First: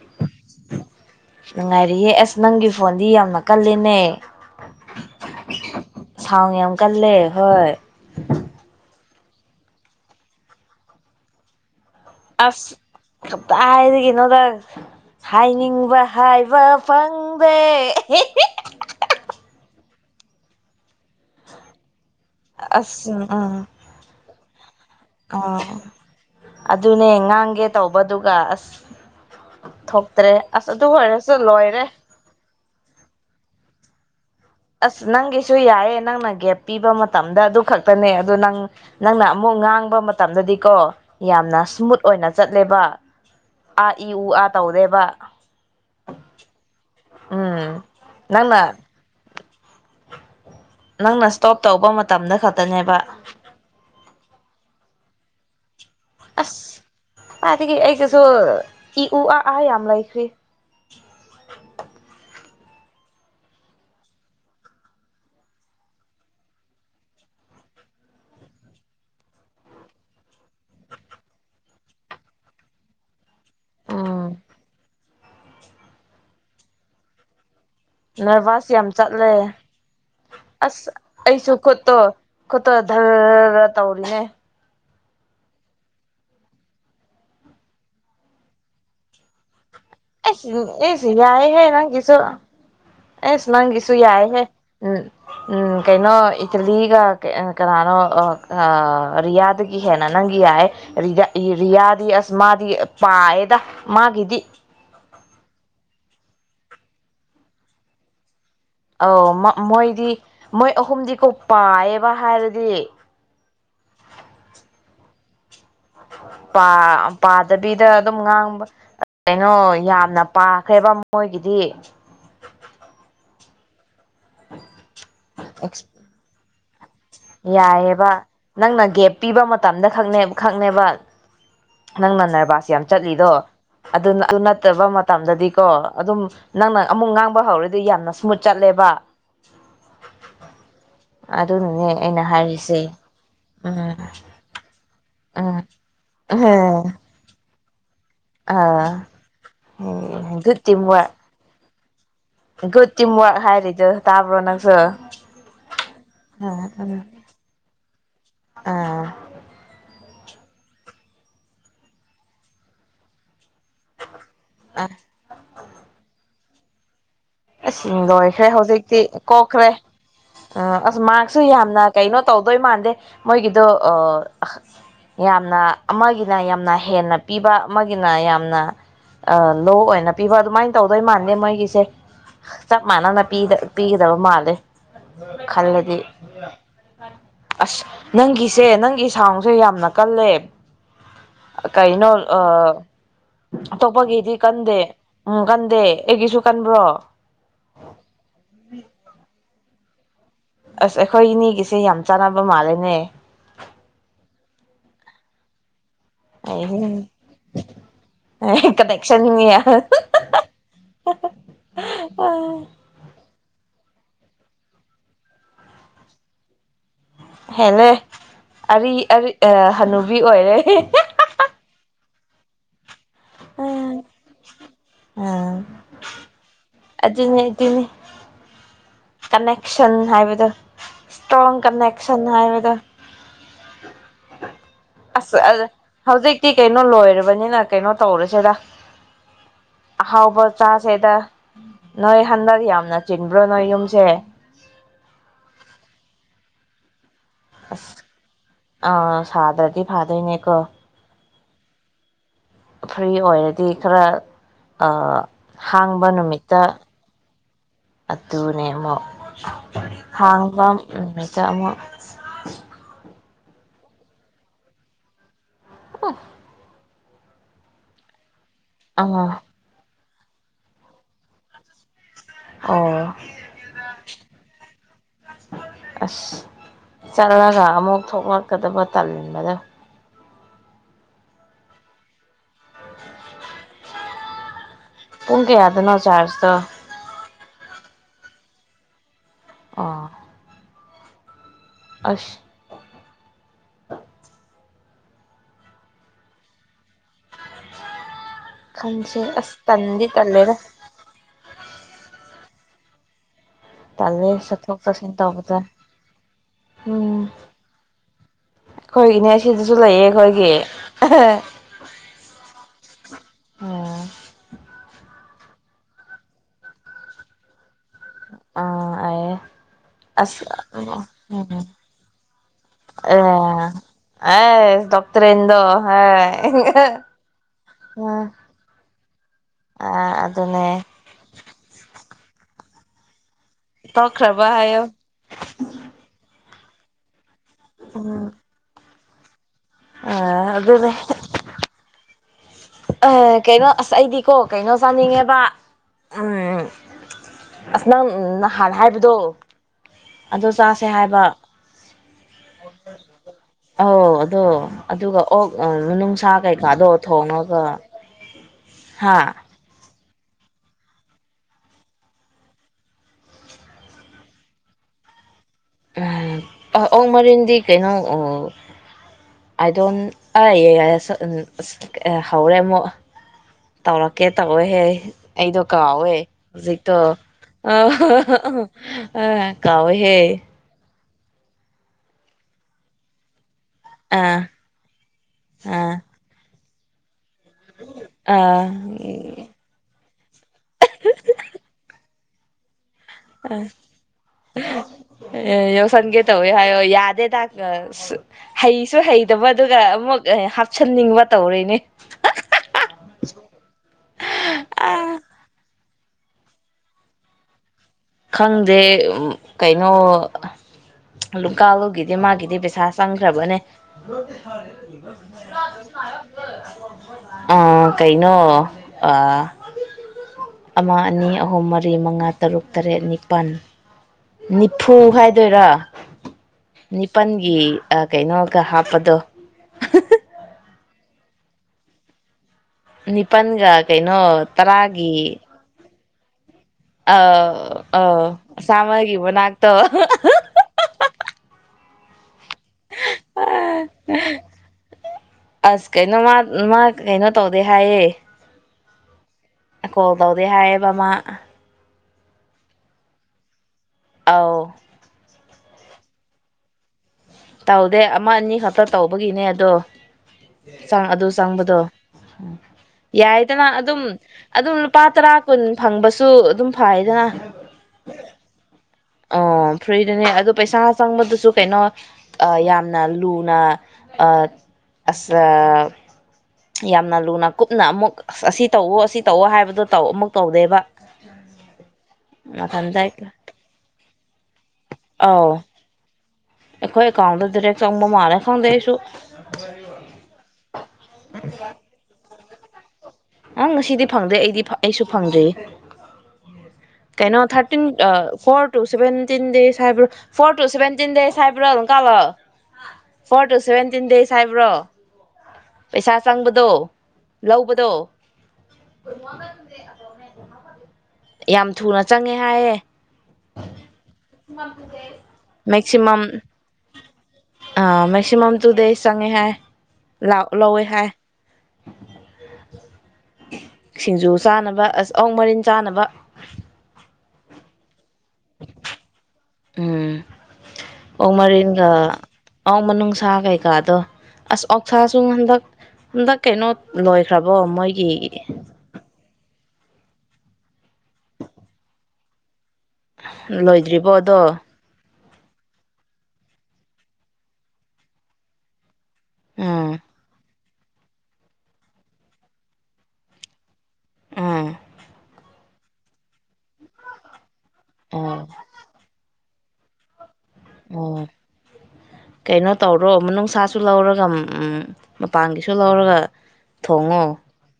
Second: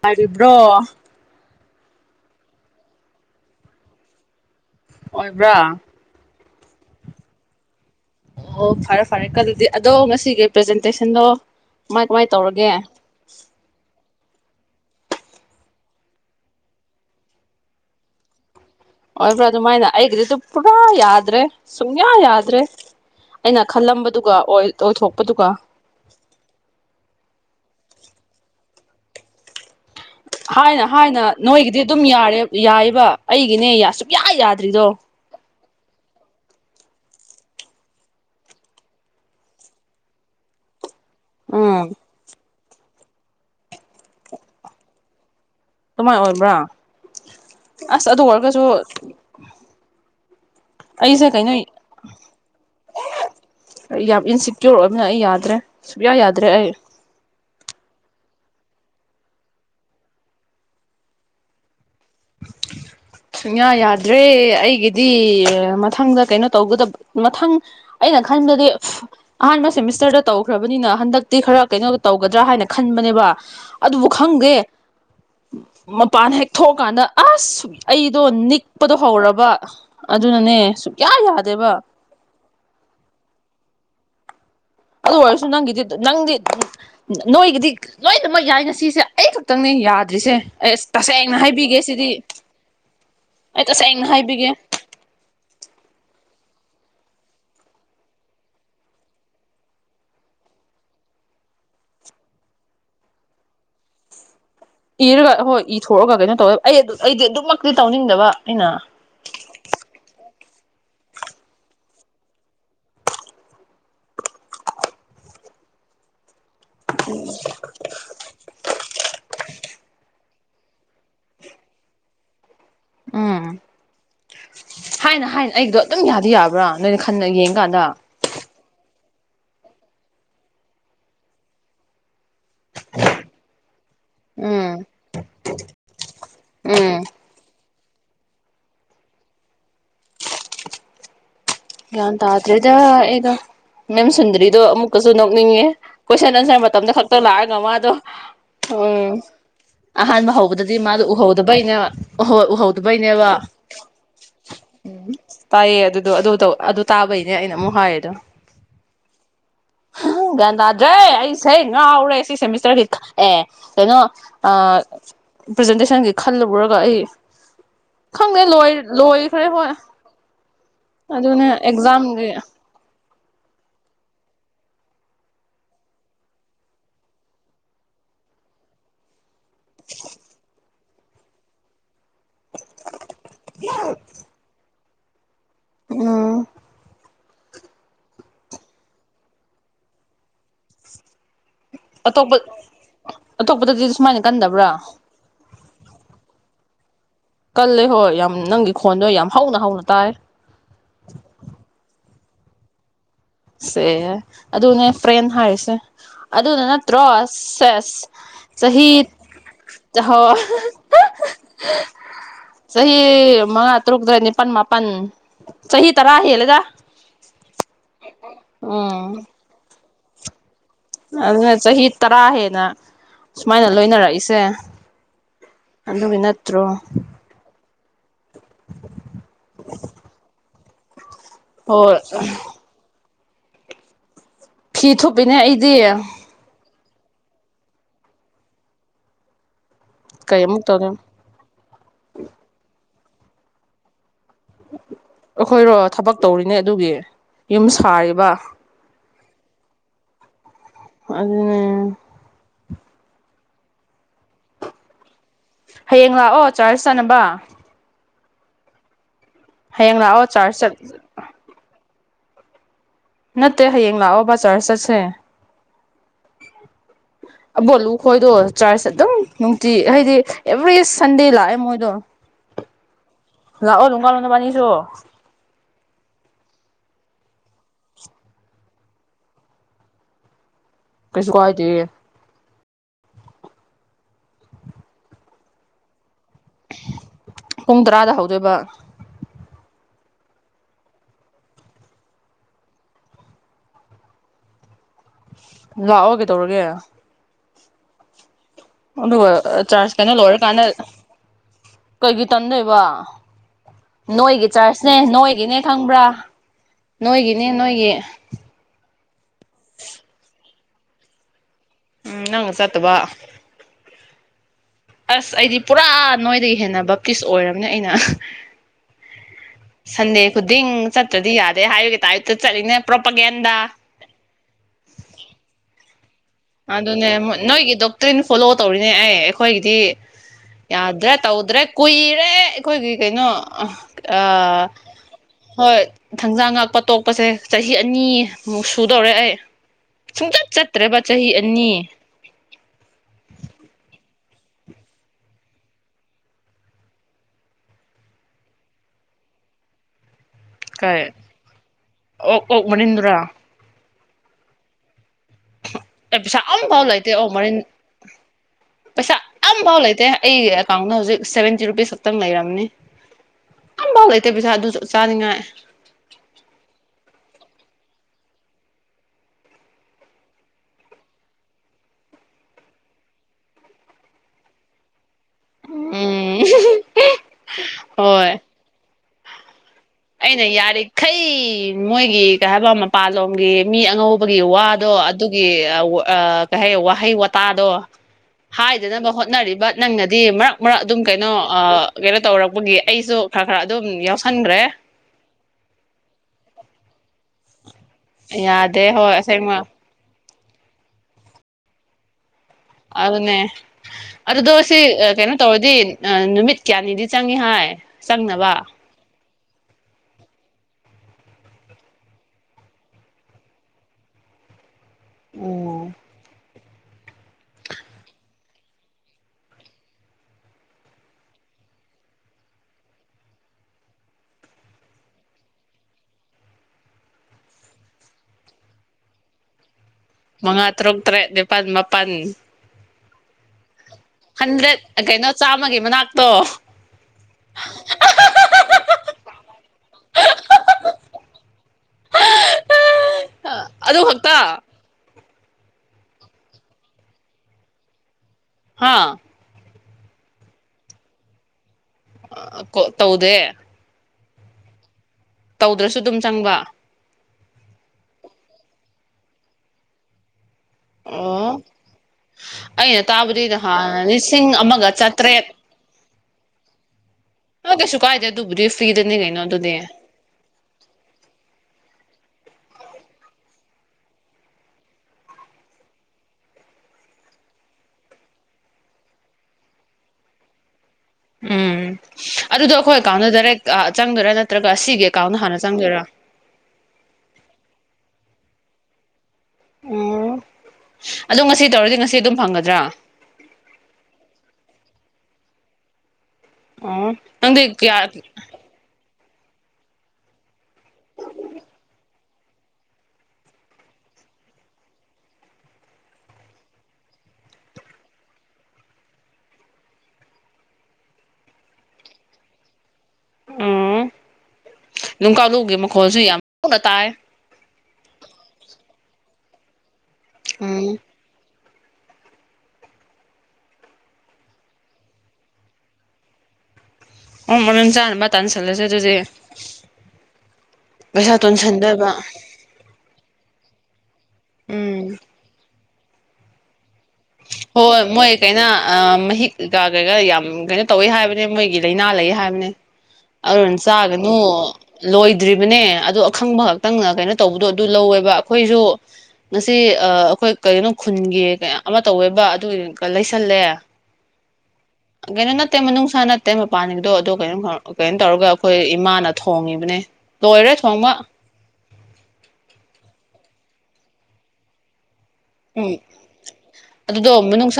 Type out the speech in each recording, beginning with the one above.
ꯇꯔꯤ ꯕꯔꯣ ꯅꯨꯡꯉꯥꯏꯔꯤꯌꯦ ꯑꯁ ꯅꯪꯒꯤ ꯐꯣꯟꯗꯤ ꯌꯥꯝꯅ ꯀꯟꯂꯦꯅꯦ ꯑꯣꯏꯕ꯭ꯔꯥ ꯊꯥꯎ ꯌꯥꯝ ꯀꯜꯂꯦ ꯍꯣꯏ ꯑꯣ ꯐꯔꯦ ꯐꯔꯦ ꯀꯟꯂꯥꯗꯤ ꯑꯗꯣ ꯉꯁꯤꯒꯤ ꯄ꯭ꯔꯖꯦꯟꯇꯦꯁꯟꯗꯣ ꯀꯃꯥꯏ ꯀꯃꯥꯏ ꯇꯧꯔꯒꯦ ꯑꯁ ꯀꯗꯥꯏꯗꯒꯤ ꯀꯩꯅꯣꯗ ꯍꯥꯏꯅꯤꯡꯕ ꯍꯥꯏꯕ ꯐꯪꯗꯦ ꯑꯗꯣ ꯑꯗꯨꯃꯥꯏꯅ ꯑꯩꯒꯤꯗꯤꯗꯨ ꯄꯨꯔꯥ ꯌꯥꯗ꯭ꯔꯦ ꯌꯥ ꯌꯥꯗ꯭ꯔꯦ ꯑꯁ ꯎꯝ ꯎꯝ ꯑꯩꯅ ꯈꯜꯂꯝꯕꯗꯨꯒ ꯍꯣꯏ ꯑꯥ ꯑꯗꯨꯅꯦ ꯉꯥꯡꯒꯦ ꯇꯧꯕꯗꯨꯒ ꯑꯁ ꯊꯣꯛ ꯍꯥꯏꯅ ꯍꯥꯏꯅ ꯅꯣꯏꯒꯤꯗꯤ ꯑꯗꯨꯝ ꯌꯥꯔꯦ ꯌꯥꯏꯕ ꯑꯩꯒꯤꯅꯦ ꯌꯥꯁꯨ ꯌꯥ ꯌꯥꯗ꯭ꯔꯤꯗꯣ ꯁꯨ ꯌꯥꯏꯌꯦ ꯅꯪꯅ ꯒꯦꯞ ꯄꯤꯕ ꯃꯇꯝꯗ ꯑꯗꯨ ꯈꯛꯇꯅꯦ ꯑꯗꯨ ꯅꯪ ꯅꯪꯅ ꯑꯃꯨꯛ ꯉꯥꯡꯕ ꯃꯇꯝꯗꯗꯤꯀꯣ ꯌꯥꯝꯅ ꯎꯝ ꯁ꯭ꯃꯨꯠ ꯑꯣꯏꯅ ꯆꯠ ꯆꯠꯂꯦꯕ ꯑꯥ ꯏ ꯎ ꯑꯥ ꯇꯧꯔꯦꯕ ꯑꯗꯨꯃꯥꯏꯅ ꯑꯣꯏꯕ꯭ꯔꯥ ꯑꯁ ꯑꯗꯨ ꯑꯣꯏꯔꯒꯁꯨ ꯅꯪꯅ [unintelligible] ꯑꯩꯁꯦ ꯅꯪꯅ ꯀꯩꯅꯣ ꯁꯇꯣꯞ ꯇꯧꯕ ꯃꯇꯝꯗ ꯈꯛꯇꯅꯦꯕ ꯌꯥꯝ ꯏꯟꯁꯤꯀ꯭ꯌꯣꯔ ꯑꯩ ꯌꯥꯗ꯭ꯔꯦ ꯁꯨꯡꯌꯥ ꯌꯥꯗ꯭ꯔꯦ ꯑꯩ ꯇꯣ ꯏ ꯎ ꯑ ꯑꯥ ꯌꯥꯝ ꯂꯩꯈꯔ꯭ꯦ ꯁꯨꯡꯌꯥ ꯌꯥꯗ꯭ꯔꯦ ꯑꯩꯒꯤꯗꯤ ꯃꯊꯪꯗ ꯀꯩꯅꯣ ꯇꯧꯒꯗꯕ ꯃꯊꯪ ꯑꯩꯅ ꯈꯟꯕꯗꯤ ꯑꯍꯥꯟꯕ ꯁꯦꯃꯤꯁꯇꯔꯗ ꯇꯧꯈ꯭ꯔꯕꯅꯤꯅ ꯍꯟꯗꯛꯇꯤ ꯈꯔ ꯀꯩꯅꯣꯗ ꯇꯧꯒꯗ꯭ꯔꯥ ꯍꯥꯏꯅ ꯈꯟꯕꯅꯦꯕ ꯑꯗꯨꯕꯨ ꯎꯝ ꯈꯪꯗꯦ ꯃꯄꯥꯟ ꯍꯦꯛ ꯊꯣꯛꯑꯀꯥꯟꯗ ꯑꯁ ꯑꯩꯗꯣ ꯅꯔꯚꯥꯁ ꯌꯥꯝ ꯅꯤꯛꯄꯗꯣ ꯆꯠꯂꯦ ꯍꯧꯔꯕ ꯑꯗꯨꯅꯅꯦ ꯑꯁ ꯁꯨꯛꯌꯥ ꯑꯩꯁꯨ ꯌꯥꯗꯦꯕ ꯈꯨꯠꯇꯣ ꯈꯣꯠꯇꯣ ꯙꯔꯔ ꯇꯧꯔꯤꯅꯦ ꯑꯗꯨ ꯑꯣꯏꯔꯁꯨ ꯅꯪꯒꯤꯗꯤ ꯅꯪꯗꯤ ꯅꯣꯏꯒꯤꯗꯤ ꯂꯣꯏꯅꯃꯛꯌꯥꯏ ꯉꯁꯤꯁꯦ ꯑꯩ ꯈꯛꯇꯪꯅꯦ ꯌ ꯌꯥꯗ꯭ꯔꯤꯁꯦ ꯑꯩꯁ ꯑꯩ ꯑꯁ ꯑꯩꯁ ꯇꯁꯦꯡꯅ ꯍꯥꯏꯕꯤꯒꯦ ꯁꯤꯗꯤ ꯑꯁ ꯑꯩ ꯅꯪꯒꯤꯁꯨ ꯇꯁꯦꯡꯅ ꯌꯥꯏ ꯍꯦ ꯍꯥꯏꯕꯤꯒꯦ ꯎꯝ ꯎꯝ ꯀꯩꯅꯣ ꯀꯩꯅꯣ ꯏꯇꯂꯤꯒ ꯀꯩ ꯑꯥ ꯀꯅꯥꯅꯣ ꯑꯣ ꯑꯥ ꯔꯤꯌꯥꯗꯒꯤ ꯍꯦꯟꯅ ꯅꯪꯒꯤ ꯌꯥꯏ ꯔꯤꯌꯥ ꯔꯤꯌꯥꯗꯤ ꯑꯁ ꯃꯥꯗꯤ ꯄꯥꯏꯌꯦꯗ ꯃꯥꯒꯤꯗꯤ ꯏꯔꯒ ꯍꯣꯏ ꯏ ꯊꯣꯛꯛꯑꯒ ꯀꯩꯅꯣ ꯇꯧꯋꯦ ꯑꯩ ꯑꯗꯨ ꯑꯩꯗꯤ ꯑꯗꯨꯛꯃꯛꯇꯤ ꯇꯧꯅꯤꯡꯗꯕ ꯑꯩꯅ ꯑꯧ ꯃ ꯃꯣꯏꯗꯤ ꯃꯣꯏ ꯑꯍꯨꯝꯗꯤꯀꯣ ꯄꯥꯏꯌꯦꯕ ꯍꯥꯏꯔꯗꯤ [inaudible] ꯄꯥ ꯄꯥꯗꯕꯤꯗ ꯑꯗꯨꯝ ꯉꯥꯡꯕ ꯀꯩꯅꯣ ꯌꯥꯝꯅ ꯄꯥꯈ꯭ꯔꯦꯕ ꯃꯣꯏꯒꯤꯗꯤ ꯎꯝ ꯍꯥꯏꯅ ꯍꯥꯏꯅ ꯑꯩꯒꯤꯗꯣ ꯑꯗꯨꯝ ꯌꯥꯗꯤ ꯌꯥꯕ꯭ꯔ ꯅꯣꯏꯅ ꯈꯟ ꯌꯦꯡꯀꯥꯟꯗ ꯌꯥꯏꯑꯕ ꯅꯪꯅ ꯒꯦꯞ ꯄꯤꯕ ꯃꯇꯝꯗ ꯈꯛꯅꯦ ꯈꯛꯅꯦꯕ ꯅꯪꯅ ꯅꯔꯚꯁ ꯌꯥꯝ ꯆꯠꯂꯤꯗꯣ ꯑꯗꯨ ꯑꯗꯨ ꯎꯝ ꯅꯠꯇꯕ ꯃꯇꯝꯗꯗꯤꯀꯣ ꯑꯗꯨꯝ ꯅꯪꯅ ꯎꯝ ꯑꯃꯨꯛ ꯉꯥꯡꯕ ꯍꯧꯔꯗꯤ ꯌꯥꯝꯅ ꯁ꯭ꯃꯨꯠ ꯆꯠꯂꯦꯕ ꯑꯗꯨ ꯒꯌ꯭ꯥꯟ ꯇꯥꯗꯔ꯭ꯦꯗꯥ ꯑꯩꯗꯣ ꯎꯝ ꯃꯦꯝ ꯁꯨꯟꯗꯔ꯭ꯤꯗꯣ ꯑꯃꯨꯛꯀꯁꯨ ꯨ ꯎꯝ ꯅꯣꯛꯅꯤꯡꯉꯦ ꯀꯣꯏꯁꯟ ꯑꯟꯁꯔ ꯃꯇꯝꯗ ꯈꯛꯇ ꯂꯥꯛꯑꯒ ꯃꯥ ꯑꯥ ꯎꯝ ꯑꯍꯥꯟꯕ ꯍꯧꯕꯗꯗꯤ ꯃꯥꯗꯣ ꯎꯍꯧꯗꯕꯩꯅ ꯒꯨꯗ ꯇꯤꯝ ꯋꯥꯔꯛ ꯍꯥꯏꯔꯤꯗꯨ ꯇꯥꯕ꯭ꯔꯣ ꯅꯪꯁꯨ ꯇꯥꯏꯌꯦ ꯑꯗꯨꯗꯣ ꯑꯗꯨ ꯇꯧ ꯎꯝ ꯑꯗꯨ ꯎꯝ ꯇꯥꯕꯩꯅꯦ ꯑꯩꯅ ꯑꯃꯨꯛ ꯍꯥꯏꯔꯤꯗꯣ ꯑꯥ ꯒ꯭ꯌꯥꯟ ꯇꯥꯗ꯭ꯔꯦ ꯑꯩꯁꯦ ꯉꯥꯎꯔꯦ ꯁꯤ ꯁꯦꯃꯤꯁꯇꯔ ꯑꯦ ꯀꯩꯅꯣ ꯑꯥ ꯄ꯭ꯔꯖꯦꯟꯇꯦꯁꯟꯒꯤ ꯈꯜꯂꯨꯔꯒ ꯑꯩ ꯑꯁ ꯈꯪꯗꯦ ꯂꯣꯏꯈ꯭ꯔꯦ ꯂꯣꯏ ꯍꯧꯖꯤꯛꯇꯤ ꯂꯣꯏꯈ꯭ꯔꯦ ꯀꯣꯛꯈ꯭ꯔꯦ ꯍꯣꯏ ꯑ ꯑꯁ ꯃꯥꯔꯛꯁꯨ ꯑꯗꯨꯅꯦ ꯌꯥꯝꯅ ꯀꯩꯅꯣ ꯑꯦꯛꯖꯥꯝꯒꯤ ꯇꯧꯗꯣꯏ ꯃꯥꯟꯗꯦ ꯃꯣꯏꯒꯤꯗꯣ ꯑꯥ ꯌꯥꯝꯅ ꯑꯃꯒꯤꯅ ꯌꯥꯝꯅ ꯍꯦꯟꯅ ꯄꯤꯕ ꯑꯃꯒꯤꯅ ꯌꯥꯝꯅ ꯑꯥ ꯂꯣ ꯑꯣꯏꯅ ꯄꯤꯕ ꯑꯗꯨꯃꯥꯏꯅ ꯇꯧꯗꯣꯏ ꯃꯥꯟꯗꯦ ꯃꯣꯏꯒꯤꯁꯦ ꯆꯞ ꯃꯥꯟꯅꯅ ꯄꯤ ꯄꯤꯒꯗꯕ ꯃꯥꯜꯂꯦ ꯈꯜꯂꯗꯤ ꯎꯝ ꯑꯁ ꯅꯪꯒꯤꯁꯦ ꯅꯪꯒꯤ ꯁꯥꯎꯟꯁꯦ ꯌꯥꯝꯅ ꯀꯜꯂꯦ ꯀꯩꯅꯣ ꯑꯇꯣꯞꯄ ꯑ ꯑꯇꯣꯞꯄꯗꯗꯤ ꯁꯨꯃꯥꯏꯅ ꯑꯇꯣꯞꯄꯒꯤꯗꯤ ꯀꯟꯗꯕ꯭ꯔꯥ ꯀꯟꯗꯦ ꯎꯝ ꯀꯟꯗꯦ ꯑꯩꯒꯤꯁꯨ ꯀꯟꯕ꯭ꯔꯣ ꯀꯜꯂꯦ ꯍꯣꯏ ꯌꯥꯝ ꯅꯪꯒꯤ ꯈꯣꯟꯗꯣ ꯌꯥꯝ ꯍꯧꯅ ꯍꯧꯅ ꯇꯥꯏ ꯑꯁ ꯑꯩꯈꯣꯏ ꯏꯅꯤꯒꯤꯁꯦ ꯌꯥꯝ ꯆꯥꯟꯅꯕ ꯃꯥꯜꯂꯦꯅꯦ ꯁꯦ ꯑꯗꯨꯅꯦ ꯐ꯭ꯔꯦꯟ ꯍꯥꯏꯔꯤꯁꯦ ꯑꯗꯨꯅ ꯅꯠꯇ꯭ꯔꯣ ꯁꯦꯁ ꯑꯩ ꯆꯍꯤ ꯀꯅꯦꯛꯁꯟ [inaudible] ꯆꯍꯤ ꯃꯉꯥ ꯇꯔꯨꯛ ꯇꯔꯦꯠ ꯅꯤꯄꯥꯟ ꯃꯥꯄꯟ ꯆꯍꯤ ꯇꯔꯥ ꯍꯦꯜꯂꯦꯗ ꯍꯦꯜꯂꯦ ꯑꯔꯤ ꯎꯝ ꯑꯔꯤ ꯑ ꯍꯅꯨ ꯕꯤ ꯑꯣꯏꯔꯦ ꯑꯗꯨꯅ ꯆꯍꯤ ꯇꯔꯥ ꯍꯦꯟꯅ ꯁꯨꯃꯥꯏꯅ ꯂꯣꯏꯅꯔꯛꯏꯁꯦ ꯑꯥ ꯑꯗꯨꯒꯤ ꯅꯠꯇ꯭ꯔꯣ ꯇꯤꯅꯤ ꯀꯅꯦꯛꯁꯟ ꯍꯥꯏꯕꯗꯨ ꯁꯇ꯭ꯔꯣꯡ ꯍꯣꯏ ꯀꯅꯦꯛꯁꯟ ꯍꯥꯏꯕꯗꯣ ꯐꯤ ꯊꯨꯞꯄꯤꯅꯦ ꯑꯩꯗꯤ ꯅꯪ ꯂꯣꯏꯔꯕꯅꯤꯅ ꯀꯩꯅꯣ ꯇꯧꯔꯁꯤꯔ ꯀꯩ ꯑꯍꯥꯎꯕ ꯑꯃꯨꯛ ꯇꯧꯗꯣꯏꯅꯣ ꯆꯥꯁꯦꯗ ꯅꯣꯏ ꯍꯟꯗꯛ ꯌꯥꯝꯅ ꯆꯤꯟꯕ꯭ꯔꯣ ꯅꯣꯏ ꯌꯨꯝꯁꯦ ꯑꯩꯈꯣꯏꯔꯣ ꯊꯕꯛ ꯇꯧꯔꯤꯅꯦ ꯑꯗꯨꯒꯤ ꯌꯨꯝ ꯑꯁ ꯁꯥꯔꯤꯕ ꯑꯥ ꯁꯥꯗ꯭ꯔꯗꯤ ꯐꯥꯗꯧꯅꯦꯀꯣ [unintelligible] ꯐ꯭ꯔꯤ ꯑꯣꯏꯔꯗꯤ ꯈꯔ ꯑ ꯍꯌꯦꯡ ꯂꯥꯛꯑꯣ ꯆꯥꯔꯖ ꯆꯥꯠꯅꯕ ꯑꯗꯨꯅꯦ ꯑꯃ ꯂꯥꯛꯑꯣ ꯆꯥꯔꯖ ꯆꯠ ꯍꯥꯡꯕꯝ ꯂꯩꯇ ꯑꯃꯨꯛ [inaudible] ꯅꯠꯇꯦ ꯍꯌꯦꯡ ꯂꯥꯛꯑꯣ ꯕ ꯖꯔꯁ ꯆꯠꯁꯦ ꯍ ꯑꯕꯣꯂꯨ ꯈꯣꯢꯗꯣ ꯆꯥꯔꯁ ꯑꯗꯨꯝ ꯑꯃ ꯅꯨꯡꯇꯤ ꯍꯥꯏꯗꯤ ꯑꯦꯕꯔꯤ ꯁꯟꯗꯦ ꯂꯥꯛꯑꯦ ꯃꯣꯏꯗꯣ ꯑꯣ ꯂꯥꯛꯑꯣ ꯅꯨꯡꯗꯥꯡ ꯅꯕꯥꯟꯅꯤꯁꯨ ꯑꯁ ꯆꯠꯂꯒ ꯑꯃꯨꯛ ꯊꯣꯛꯂꯛꯀꯗꯕ ꯇꯟꯕꯗꯣ ꯀꯩꯁꯨꯁ ꯀꯥꯏꯗꯦ [inaudible] ꯄꯨꯡ ꯀꯌꯥꯗꯅꯣ ꯆꯥꯔꯁ ꯄꯨꯡ ꯇꯔꯥꯗ ꯍꯧꯗꯣꯏꯕ ꯑꯥ ꯑꯁ ꯂꯥꯛꯑꯣ ꯀꯩꯗꯧꯔꯒꯦ ꯈꯟꯁꯦ ꯑꯗꯨꯒ ꯑꯁ ꯆꯥꯔꯖ ꯇꯟꯗꯤ ꯀꯩꯅꯣ ꯇꯜꯂꯦꯗ ꯂꯣꯏꯔꯀꯥꯟꯗ ꯀꯩꯒꯤ ꯇꯟꯗꯣꯏꯕ ꯇꯜꯂꯦ ꯅꯣꯏꯒꯤ ꯆꯠꯊꯣꯛ ꯆꯥꯔꯖꯅꯦ ꯆꯠꯁꯤꯟ ꯇꯧꯕꯗ ꯅꯣꯏꯒꯤꯅꯦ ꯈꯪꯕ꯭ꯔꯥ ꯎꯝ ꯅꯣꯏꯒꯤꯅꯦ ꯅꯣꯏꯒꯤ ꯑꯩꯈꯣꯏꯒꯤꯅꯦ ꯁꯤꯗꯁꯨ ꯂꯩꯌꯦ ꯑꯩꯈꯣꯏꯒꯤ [inaudible] ꯎꯝ ꯅꯪꯅ ꯆꯥꯠꯇꯕ ꯎꯝ ꯑꯁ ꯑꯩꯗꯤ ꯄꯨꯔꯥ ꯅꯣꯏꯗꯒꯤ ꯍꯦꯟꯅ ꯕꯞꯇꯤꯁ ꯑꯣꯏꯔꯕꯅꯤ ꯑꯩꯅ ꯑꯥ ꯑꯩ ꯁꯟꯗꯦ ꯑꯁ ꯈꯨꯗꯤꯡ ꯎꯝ ꯆꯠꯇ꯭ꯔꯗꯤ ꯎꯝ ꯌꯥꯗꯦ ꯍꯥꯏꯕꯒꯤ ꯇꯥꯏꯞꯇ ꯆꯠꯂꯤꯅꯦ ꯑꯥ ꯑꯦ ꯄ꯭ꯔꯣꯄꯒꯦꯟꯗ ꯑꯦ ꯗꯣꯛꯇ꯭ꯔꯦꯟꯗꯣ ꯍꯥ ꯑꯗꯨꯅꯦ ꯅꯣꯏꯒꯤ ꯗꯣꯛꯇ꯭ꯔꯤꯟ ꯐꯣꯂꯣ ꯇꯧꯔꯤꯅꯦ ꯑꯩ ꯑꯩꯈꯣꯏꯒꯤꯗꯤ ꯑꯥ ꯑꯗꯨꯅꯦ ꯌꯥꯗ꯭ꯔꯦ ꯇꯧꯗ꯭ꯔꯦ ꯀꯨꯏꯔ ꯑꯦꯔꯦ ꯑꯩꯈꯣꯏꯒꯤ ꯀꯩꯅꯣ ꯇꯣꯛꯈ꯭ꯔꯕ ꯍꯥꯏꯌꯣ [unintelligible] ꯄꯣꯇꯣꯛꯄꯁꯦ ꯆꯍꯤ ꯎꯝ ꯑꯅꯤꯃꯨꯛ ꯁꯨ ꯗꯧꯔꯦ ꯑꯩ ꯑ ꯁꯨꯡꯆꯠ ꯑꯗꯨꯗꯣ ꯆꯠꯇ꯭ꯔꯦꯕ ꯆꯍꯤ ꯑꯅꯤ ꯑꯦ ꯀꯩꯅꯣ ꯑꯁ ꯑꯩꯗꯤꯀꯣ ꯀꯩꯅꯣ ꯆꯥꯅꯤꯡꯉꯦꯕ ꯎꯝ ꯑꯁ ꯅꯪ ꯅꯍꯥꯟ ꯍꯥꯏꯕꯗꯣ ꯑꯗꯣ ꯆꯥꯁꯦ ꯀꯩ ꯍꯥꯏꯕ ꯑꯣꯛ ꯑꯣꯛ ꯃꯔꯤꯟꯗꯨꯔꯥ ꯑꯧ ꯑꯗꯣ ꯑꯗꯨꯒ ꯑꯣꯛ ꯑꯣꯛ ꯑ ꯑꯦ ꯃꯅꯨꯡꯁꯥ ꯄꯩꯁꯥ ꯑꯝꯐꯥꯎ ꯀꯩꯀꯥꯗꯣ ꯊꯣꯡꯉꯛ [inaudible] ꯄꯩꯁꯥ ꯑꯝꯐꯥꯎ ꯂꯩꯇꯦ ꯑꯩꯒꯤ ꯑꯦꯀꯥꯎꯟꯗ ꯍꯧꯖꯤꯛ ꯁꯚꯦꯟꯇꯤ ꯔꯨꯄꯤꯁ ꯈꯛꯇꯪ ꯂꯩꯔꯝꯅꯤ ꯑꯝꯐꯥꯎ ꯂꯩꯇꯦ ꯄꯩꯁꯥ ꯑꯗꯨꯁꯨ ꯆꯥꯅꯤꯡꯉꯥꯏ ꯑꯥ ꯑꯣꯛ ꯃꯔꯤꯟꯗꯤ ꯀꯩꯅꯣ ꯑꯣ ꯑꯥꯏꯗꯣꯟ ꯑꯩ ꯍꯦꯁꯥ ꯑꯁ ꯍꯧꯔꯦ ꯑꯃꯨꯛ ꯇꯧꯔꯛꯀꯦ ꯇꯧꯋꯦꯍꯦ ꯑꯩꯗꯣ ꯀꯥꯎꯋꯦ ꯎꯝ ꯍꯧꯖꯤꯛꯇꯣ ꯑꯍꯥ ꯍꯣꯏ ꯍꯥ ꯍꯥ ꯑꯥ ꯀꯥꯎꯋꯦꯍꯦ ꯈꯩ ꯃꯣꯏꯒꯤ ꯀꯩ ꯍꯥꯏꯕ ꯃꯄꯥꯟꯂꯣꯝꯒꯤ ꯃꯤ ꯑꯥ ꯑꯉꯧꯕꯒꯤ ꯋꯥꯗꯣ ꯑꯗꯨꯒꯤ ꯑꯥ ꯀꯩꯍꯩ ꯋꯥꯍꯩ ꯋꯥꯠ ꯄꯗꯣ ꯑꯥ ꯍꯥꯏꯗꯅꯕ ꯍꯣꯠꯅꯔꯤꯕ ꯅꯪꯅꯗꯤ ꯃꯔꯛ ꯃꯔꯛ ꯑꯗꯨꯝ ꯀꯩꯅꯣ ꯑꯥ ꯀꯩꯅꯣ ꯇꯧꯔꯛꯄꯒꯤ ꯑꯩꯁꯨ ꯈꯔ ꯈꯔ ꯑꯗꯨꯝ ꯌꯥꯎꯁꯟꯈ꯭ꯔꯦ ꯑꯦ ꯌꯥꯎꯁꯟꯒꯦ ꯇꯧꯋꯦ ꯌꯥꯢꯌꯣ ꯌꯥꯗꯦꯗꯀꯥ ꯌꯥꯗꯦ ꯍꯩꯁꯨ ꯍꯣꯏ ꯍꯩꯇꯕ ꯑꯁꯦꯡꯕ ꯑꯗꯨꯒ ꯑꯃꯨꯛ ꯑꯦ ꯍꯥꯞꯆꯟꯅꯤꯡꯕ ꯇꯧꯔꯤꯅꯤ ꯑꯗꯨꯅꯦ ꯑꯗꯨꯗꯣ ꯁꯤ ꯑꯥ ꯀꯩꯅꯣ ꯇꯧꯔꯗꯤ ꯑꯥ ꯅꯨꯃꯤꯠ ꯀꯌꯥꯅꯤꯗꯤ ꯆꯪꯉꯤ ꯍꯥꯏ ꯆꯪꯅꯕ ꯈꯪꯗꯦ ꯎꯝ ꯀꯩꯅꯣ ꯂꯨꯀꯥꯡꯂꯨꯒꯤꯗꯤ ꯃꯒꯤꯗꯤ ꯄꯩꯁꯥ ꯆꯪꯈ꯭ꯔꯕꯅꯦ ꯎꯝ ꯑꯥ ꯀꯩꯅꯣ ꯑꯥ ꯑꯃ ꯑꯅꯤ ꯑꯍꯨꯝ ꯃꯔꯤ ꯃꯉꯥ ꯇꯔꯨꯛ ꯇꯔꯦꯠ ꯅꯤꯄꯥꯜ ꯅꯤꯐꯨ ꯍꯥꯏꯗꯣꯏꯔꯥ ꯅꯤꯄꯜꯒꯤ ꯀꯩꯅꯣꯒ ꯍꯥꯞꯄꯗꯣ ꯍꯥ ꯃꯉꯥ ꯇꯔꯨꯛ ꯇꯔꯦꯠ ꯅꯤꯄꯥꯟ ꯃꯥꯄꯟ ꯅꯤꯄꯟꯒ ꯀꯩꯅꯣ ꯇꯔꯥꯒꯤ ꯇꯣ ꯑꯧ ꯑꯧ ꯆꯥꯝꯃꯒꯤ ꯃꯟꯥꯛꯇꯣ ꯑꯍꯥ ꯍꯥꯍꯥꯍꯥꯍꯥ [unintelligible] ꯑꯗꯨ ꯈꯛꯇ ꯑꯁ ꯀꯩꯅꯣ ꯃꯥ ꯃꯥ ꯀꯩꯅꯣ ꯇꯧꯗꯦ ꯍꯥꯏꯌꯦ ꯍꯥꯥ ꯀꯣꯜ ꯇꯧꯗꯦ ꯍꯥꯏꯌꯦꯕ ꯃꯥ ꯑ ꯀꯣꯜ ꯇꯧꯗꯦ ꯑꯧ ꯇꯧꯗ꯭ꯔꯁꯨ ꯑꯗꯨꯝ ꯆꯪꯕ ꯇꯧꯗꯦ ꯑꯃ ꯑꯅꯤ ꯈꯛꯇ ꯇꯧꯕꯒꯤꯅꯦ ꯑꯗꯣ ꯆꯥ ꯑꯗꯨ ꯑꯣ ꯆꯪꯕꯗꯣ ꯑꯩꯅ ꯇꯥꯕꯗꯤ ꯌꯥꯏꯗꯅ ꯑꯗꯨꯝ ꯅꯍꯥꯟ ꯂꯤꯁꯤꯡ ꯑꯗꯨꯝ ꯑꯃꯒ ꯂꯨꯄꯥ ꯇꯔꯥ ꯆꯥꯇ꯭ꯔꯦꯠ ꯀꯨꯟ ꯐꯪꯕꯁꯨ ꯑꯗꯨꯝ ꯐꯥꯏꯅ ꯑ ꯀꯩꯁꯨ ꯀꯥꯏꯗꯦ ꯑꯗꯨꯕꯨꯗꯤ ꯐ꯭ꯔꯤꯗꯅꯤ ꯀꯩꯅꯣ ꯑꯗꯨꯗꯤ ꯑꯣ ꯐ꯭ꯔꯤꯗꯅꯦ ꯑꯗꯨ ꯄꯩꯁꯥ ꯆꯪꯕꯗꯨꯁꯨ ꯀꯩꯅꯣ ꯑꯥ ꯌꯥꯝꯅ ꯂꯨꯅ ꯑꯥ ꯑꯁꯁ ꯌꯥꯝꯅ ꯂꯨꯅ ꯀꯨꯞꯅ ꯑꯃꯨꯛ ꯑꯁꯤ ꯇꯧꯋꯣ ꯑꯁꯤ ꯇꯧꯋꯣ ꯍꯥꯏꯕꯗꯣ ꯇꯧ ꯑꯃꯨꯛ ꯇꯧꯗꯦꯕ ꯎꯝ ꯑꯗꯨꯗꯣ ꯃꯊꯟꯇ ꯑꯩꯈꯣꯏ ꯀꯥꯎꯟꯗ ꯗꯥꯏꯔꯦꯛ ꯆꯪꯗꯣꯏꯔ ꯅꯠꯇ꯭ꯔꯒ ꯑꯁꯤꯒꯤ ꯑꯦꯀꯥꯎꯟꯗ ꯑꯧ ꯍꯥꯟꯅ ꯆꯪꯗꯣꯏꯔꯥ ꯑꯩꯈꯣꯏ ꯑꯦꯀꯥꯎꯟꯗ ꯗꯤꯔꯦꯛ ꯆꯪꯕ ꯃꯥꯜꯂꯦ ꯈꯪꯗꯦ ꯑꯩꯁꯨ ꯎꯝ ꯑꯗꯨ ꯉꯁꯤ ꯇꯧꯔꯗꯤ ꯉꯁꯤ ꯑꯗꯨꯝ ꯐꯪꯒ ꯗ꯭ꯔꯥ ꯑꯪ ꯉꯁꯤꯗꯤ ꯐꯪꯗꯦ ꯑꯩꯗꯤ ꯑꯩꯁꯨ ꯐꯪꯗꯦ ꯑꯣ ꯀꯩꯅꯣ ꯅꯪꯗꯤ ꯊꯔꯇꯤꯟ ꯀꯌꯥ ꯑꯥ four to seventeen days ꯍꯥꯏꯕ꯭ꯔꯣ ꯐꯣꯔ ꯇꯨ ꯁꯚꯦꯟꯇꯤꯟ ꯗꯦꯖ ꯍꯥꯏꯕ꯭ꯔꯣ [unintelligible] ꯐꯣꯔ ꯇꯨ ꯁꯚꯦꯟꯇꯤꯟ ꯗꯦꯖ ꯍꯥꯏꯕ꯭ꯔꯣ ꯄꯩꯁꯥ ꯆꯪꯕꯗꯣ ꯂꯧꯕꯗꯣ [inaudible] ꯌꯥꯝ ꯊꯨꯅ ꯆꯪꯉꯦ ꯍꯥꯏꯌꯦ ꯎꯝ [inaudible] ꯅꯨꯡꯀꯥꯂꯨꯒꯤ ꯃꯈꯣꯜꯁꯨ ꯃꯦꯛꯁꯤꯃꯝ ꯌꯥꯝ ꯍꯧꯅ ꯇꯥꯏ ꯑ ꯃꯦꯛꯁꯤꯃꯝ ꯇꯨ ꯗꯦꯁ ꯆꯪꯉꯦ ꯍꯥꯏ ꯂꯥꯛ ꯂꯧꯋꯦ ꯎꯝ ꯍꯥꯏ [inaudible] ꯁꯤꯡꯖꯨ ꯆꯥꯅꯕ ꯑꯁ ꯑꯣꯛ ꯃꯔꯤꯟ ꯆꯥꯅꯕ ꯑꯣꯛ ꯃꯔꯤꯟ ꯆꯥꯅꯕ ꯇꯥꯟꯁꯜꯂꯁꯦ ꯑꯗꯨꯗꯤ ꯎꯝ ꯑꯣꯛ ꯄꯩꯁꯥ ꯃꯔꯤꯟꯒ ꯇꯣꯟꯁꯟꯗꯣꯏꯕ ꯑꯧ ꯃꯅꯨꯡꯁꯥ ꯀꯩꯀꯥꯗꯣ ꯑꯁ ꯎꯝ ꯑꯣꯛꯁꯥꯁꯨ ꯍꯟꯗꯛ ꯍꯟꯗꯛ ꯀꯩꯅꯣ ꯂꯣꯏꯈ꯭ꯔꯕꯣ ꯍꯣꯏ ꯃꯣꯏꯒꯤ ꯃꯣꯏ ꯀꯩꯅꯣ ꯑꯥ ꯃꯍꯤꯛ ꯀꯩꯀꯥ ꯌꯥꯝ ꯀꯩꯅꯣ ꯇꯧꯋꯤ ꯍꯥꯏꯕꯅꯦ ꯃꯣꯏꯒꯤ ꯂꯩꯏꯅ ꯂꯩ ꯍꯥꯏꯕꯅꯦ ꯑꯗꯨꯅ ꯂꯣꯏꯗ꯭ꯔꯤꯕꯣ ꯆꯥꯒꯅꯨ ꯑꯗꯣ ꯂꯣꯏꯗ꯭ꯔꯤꯕꯅꯦ ꯑꯗꯨ ꯑꯈꯪꯕ ꯈꯛꯇꯪ ꯀꯩꯅꯣ ꯇꯧꯕꯗꯣ ꯑꯗꯨ ꯂꯧꯋꯦꯕ ꯑꯩꯈꯣꯏꯁꯨ ꯉꯁꯤ ꯎꯝ ꯑꯥ ꯑꯩꯈꯣꯏ ꯀꯩꯅꯣ ꯈꯨꯟꯒꯤ ꯀꯌꯥ ꯑꯃ ꯇꯧꯋꯦꯕ ꯑꯗꯨꯒꯤ ꯂꯩꯁꯜꯂꯦ ꯎꯝ ꯀꯩꯅꯣ ꯅꯠꯇꯦ ꯃꯅꯨꯡꯁꯥ ꯅꯠꯇꯦ ꯃꯄꯥꯟꯒꯤꯗꯣ ꯑꯗꯣ ꯀꯩꯅꯣꯝ ꯈ ꯀꯩꯅꯣ ꯇꯧꯔꯒ ꯑꯣ ꯑꯩꯈꯣꯏ ꯏꯃꯥꯅ ꯊꯣꯡꯉꯤꯕꯅꯦ ꯂꯣꯏꯔꯦ ꯊꯣꯡꯕ ꯑꯣ ꯀꯩꯅꯣ ꯇꯧꯔꯣ ꯃꯅꯨꯡꯁꯥꯁꯨ ꯁꯨ ꯂꯧꯔꯒ ꯎꯝ ꯃꯄꯥꯟꯒꯤꯁꯨ ꯎꯝ ꯂꯧꯔꯒ ꯊꯣꯡꯉꯣ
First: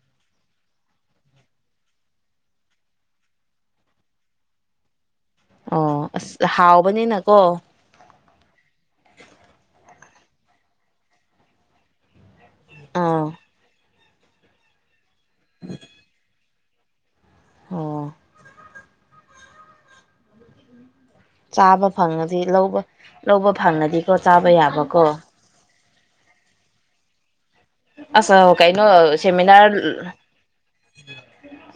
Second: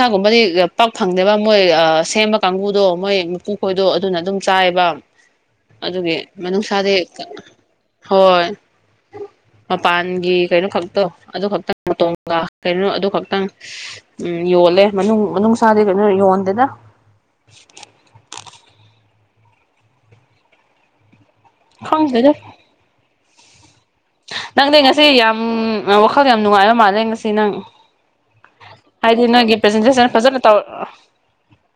ꯑꯗꯨꯒꯨꯝꯕꯗꯤ ꯄꯥꯛ ꯐꯪꯗꯦꯕ ꯃꯣꯏ ꯑ ꯁꯦꯝꯕ ꯀꯥꯡꯕꯨꯗꯣ ꯃꯣꯏ ꯃꯀꯨ ꯈꯣꯏꯗꯣ ꯑꯗꯨꯅ ꯑꯗꯨꯝ ꯆꯥꯏꯕ ꯑꯣ ꯑꯗꯨꯒꯤ ꯑꯁ ꯃꯅꯨꯡꯁꯥꯗꯤ ꯍꯥꯎꯕꯅꯤꯅꯀꯣ ꯍꯣꯏ ꯃꯄꯥꯟꯒꯤ ꯀꯩꯅꯣ ꯈꯛꯇꯣ ꯑꯗꯨ ꯈꯛꯇꯪ ꯃꯇꯣꯡ ꯒ ꯀꯩꯅꯣ ꯑꯗꯨ ꯑꯥ ꯈꯛꯇꯪ ꯁ ꯎꯝ ꯌꯣꯜꯂꯦ ꯃꯅꯨꯡ ꯃꯅꯨꯡꯁꯥꯗꯤ ꯀꯩꯅꯣ ꯌꯣꯟꯗꯦꯗ ꯑꯣ [inaudible] ꯆꯥꯕ ꯈꯪꯗꯦꯗ ꯐꯪꯉꯗꯤ ꯂꯧꯕ ꯂꯧꯕ ꯐꯪꯉꯗꯤꯀꯣ ꯆꯥꯕ ꯅꯪꯗꯤ ꯌꯥꯕꯀꯣ ꯉꯁꯤ ꯌꯥꯝ ꯋꯥꯈꯜ ꯌꯥꯝ ꯅꯨꯡꯉꯥꯏꯕ ꯃꯥꯜꯂꯦ ꯉꯁꯤ ꯅꯪ ꯑꯁ ꯀꯩꯅꯣ ꯍꯥꯏꯗꯤ ꯅꯪꯒꯤ ꯁꯦꯃꯤꯅꯥꯔ ꯄ꯭ꯔꯖꯦꯟꯇꯦꯁꯟ ꯐꯖꯅ ꯇꯧ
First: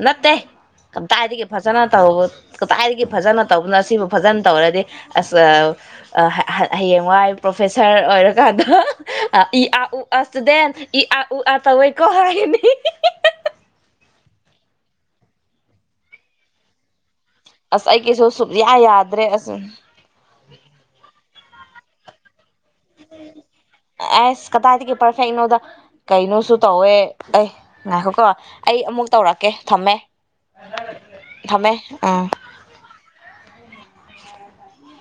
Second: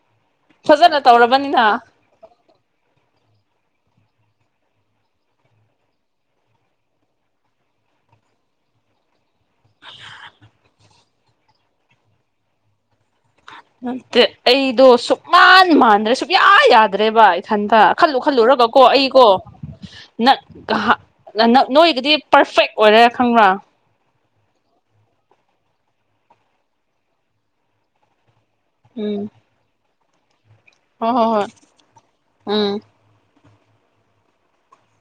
ꯅꯠꯇꯦ ꯐꯖꯅ ꯀꯗꯥꯏꯗꯒꯤ ꯇꯧꯔꯕꯅꯤꯅ ꯐꯖꯅ ꯇꯧꯕ ꯀꯗꯥꯏꯗꯒꯤ ꯐꯖꯅ ꯇꯧꯕꯅꯣ ꯁꯤꯕꯨ ꯐꯖꯅ ꯇꯧꯔꯗꯤ ꯑꯁ ꯑ ꯑ ꯍ- ꯍ- ꯍꯌꯦꯡꯋꯥꯏ ꯄ꯭ꯔꯣꯐꯦꯁꯔ ꯑꯣꯏꯔꯀꯥꯟꯗ ꯑ ꯏ ꯑꯥ ꯎ ꯑꯥ ꯁ꯭ꯇꯨꯗꯦꯟꯠ ꯏ ꯑ ꯎ ꯑ ꯇꯧꯋꯦꯀꯣ ꯍꯥꯏꯅꯤ ꯅꯠꯇꯦ ꯑꯩꯗꯣ ꯁꯨꯛꯃꯥꯟ ꯃꯥꯟꯗ꯭ꯔꯦ ꯁꯨꯛꯌꯥ ꯌꯥꯗ꯭ꯔꯦ ꯕ ꯏꯊꯟꯇ ꯑꯁ ꯈꯜꯂꯨ ꯑꯩꯒꯤꯁꯨ ꯁꯨꯛꯌꯥ ꯈꯜꯂꯨꯔꯒꯀꯣ ꯌꯥꯗ꯭ꯔꯦ ꯑꯩꯀꯣ ꯑꯁ ꯅꯪ ꯅꯪ ꯅꯣꯏꯒꯤꯗꯤ ꯄ꯭ꯔꯐꯦꯛ ꯑꯣꯏꯔꯦ ꯈꯪꯕ꯭ꯔꯥ ꯑꯁ ꯀꯗꯥꯏꯗꯒꯤ ꯄꯔꯐꯦꯛꯅꯣꯗ ꯀꯩꯅꯣꯁꯨ ꯇꯧꯋꯦ ꯑꯩ ꯉꯥꯏꯈꯣꯀꯣ ꯑꯩ ꯑꯃꯨꯛ ꯇꯧꯔꯛꯀꯦ ꯊꯝꯃꯦ ꯍꯣ ꯍꯣ ꯍꯣꯏ ꯊꯝꯃꯦ ꯑꯥ ꯎꯝ [unintelligible]